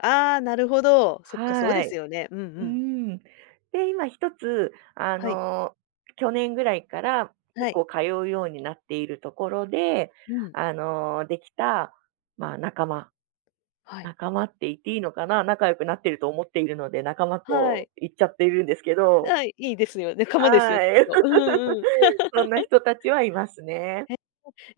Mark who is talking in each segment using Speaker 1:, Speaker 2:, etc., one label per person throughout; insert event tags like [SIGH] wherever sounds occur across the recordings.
Speaker 1: ああ、なるほど。そっか、そうで
Speaker 2: は
Speaker 1: す
Speaker 2: い。
Speaker 1: よね、うんう
Speaker 2: う
Speaker 1: ん。
Speaker 2: ん。で、今1つ、あ
Speaker 1: はい。
Speaker 2: の、去年ぐらいから
Speaker 1: は
Speaker 2: 結
Speaker 1: い。
Speaker 2: 構、通うようになっているところで、
Speaker 1: うん。
Speaker 2: あの、できた、ま、仲間。
Speaker 1: はい。
Speaker 2: 仲間って言っていいのかな、仲良くなってると思っているので、仲間
Speaker 1: は
Speaker 2: と
Speaker 1: い。
Speaker 2: 言っちゃってるんですけど。
Speaker 1: はい、いいですよ、仲間ですよ
Speaker 2: は
Speaker 1: きっ
Speaker 2: い。
Speaker 1: と。うんうん。
Speaker 2: [LAUGHS] そんな
Speaker 1: [LAUGHS]
Speaker 2: 人たちはいますね。
Speaker 1: えっと、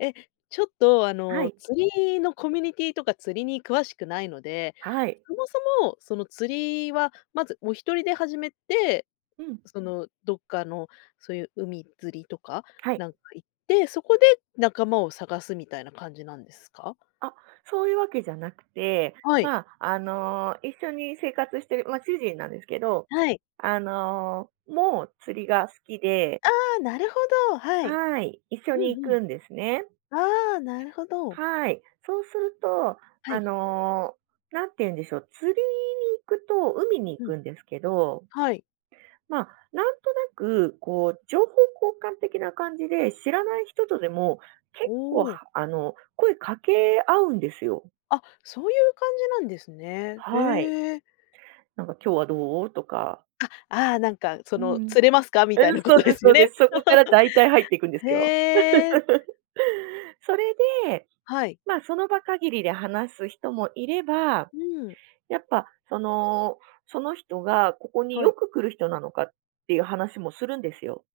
Speaker 1: え、ちょっと、あ
Speaker 2: は
Speaker 1: の、
Speaker 2: い。
Speaker 1: 釣りのコミュニティとか、釣りに詳しくないので。
Speaker 2: はい。
Speaker 1: そもそも、その釣りは、まずお一人で始めて、
Speaker 2: うん。
Speaker 1: そのどっかの、そいう海釣りとか、
Speaker 2: はい。
Speaker 1: なんか行って、そこで仲間を探す、みたいな感じなんですか？
Speaker 2: あ、そういうわけじゃなくて、
Speaker 1: はい。
Speaker 2: まあ、あの、一緒に生活してる、ま、主人なんですけど。
Speaker 1: はい。
Speaker 2: あの、も、釣りが好きで。
Speaker 1: ああ、なるほど、はい。
Speaker 2: はい、一緒
Speaker 1: う
Speaker 2: に
Speaker 1: ん
Speaker 2: 行
Speaker 1: うん、
Speaker 2: くんですね。
Speaker 1: ああ、なるほど。
Speaker 2: はい、そうすると、
Speaker 1: は
Speaker 2: あ
Speaker 1: い。
Speaker 2: の、何て言うんでしょう、釣りに行くと、海に行
Speaker 1: うん、
Speaker 2: くんですけど。
Speaker 1: はい。
Speaker 2: ま、なんとなくこう、情報交換的な感じで、知らない人とでも、
Speaker 1: お
Speaker 2: 結構、
Speaker 1: お。
Speaker 2: はあの、声掛け合うんですよ。
Speaker 1: あ、そういう感じなんですね。
Speaker 2: はい。
Speaker 1: へえ。
Speaker 2: なんか「今日はどう？」とか。
Speaker 1: あ、ああ、なんかそ
Speaker 2: うん
Speaker 1: の
Speaker 2: うん。
Speaker 1: 「釣れますか？」みたい
Speaker 2: うん、
Speaker 1: なこ
Speaker 2: そう
Speaker 1: とで
Speaker 2: です
Speaker 1: す
Speaker 2: そ
Speaker 1: よ
Speaker 2: うで
Speaker 1: ね。
Speaker 2: す。
Speaker 1: [LAUGHS]
Speaker 2: そこから大体入っていくんで
Speaker 1: へ
Speaker 2: すよ。
Speaker 1: え。
Speaker 2: [LAUGHS] それで、
Speaker 1: はい。
Speaker 2: ま、その場限りで話す人もいれば、
Speaker 1: うん。
Speaker 2: やっぱその、その人がここに
Speaker 1: は
Speaker 2: よ
Speaker 1: い。
Speaker 2: く来る人なのか、っていう話もするんですよ。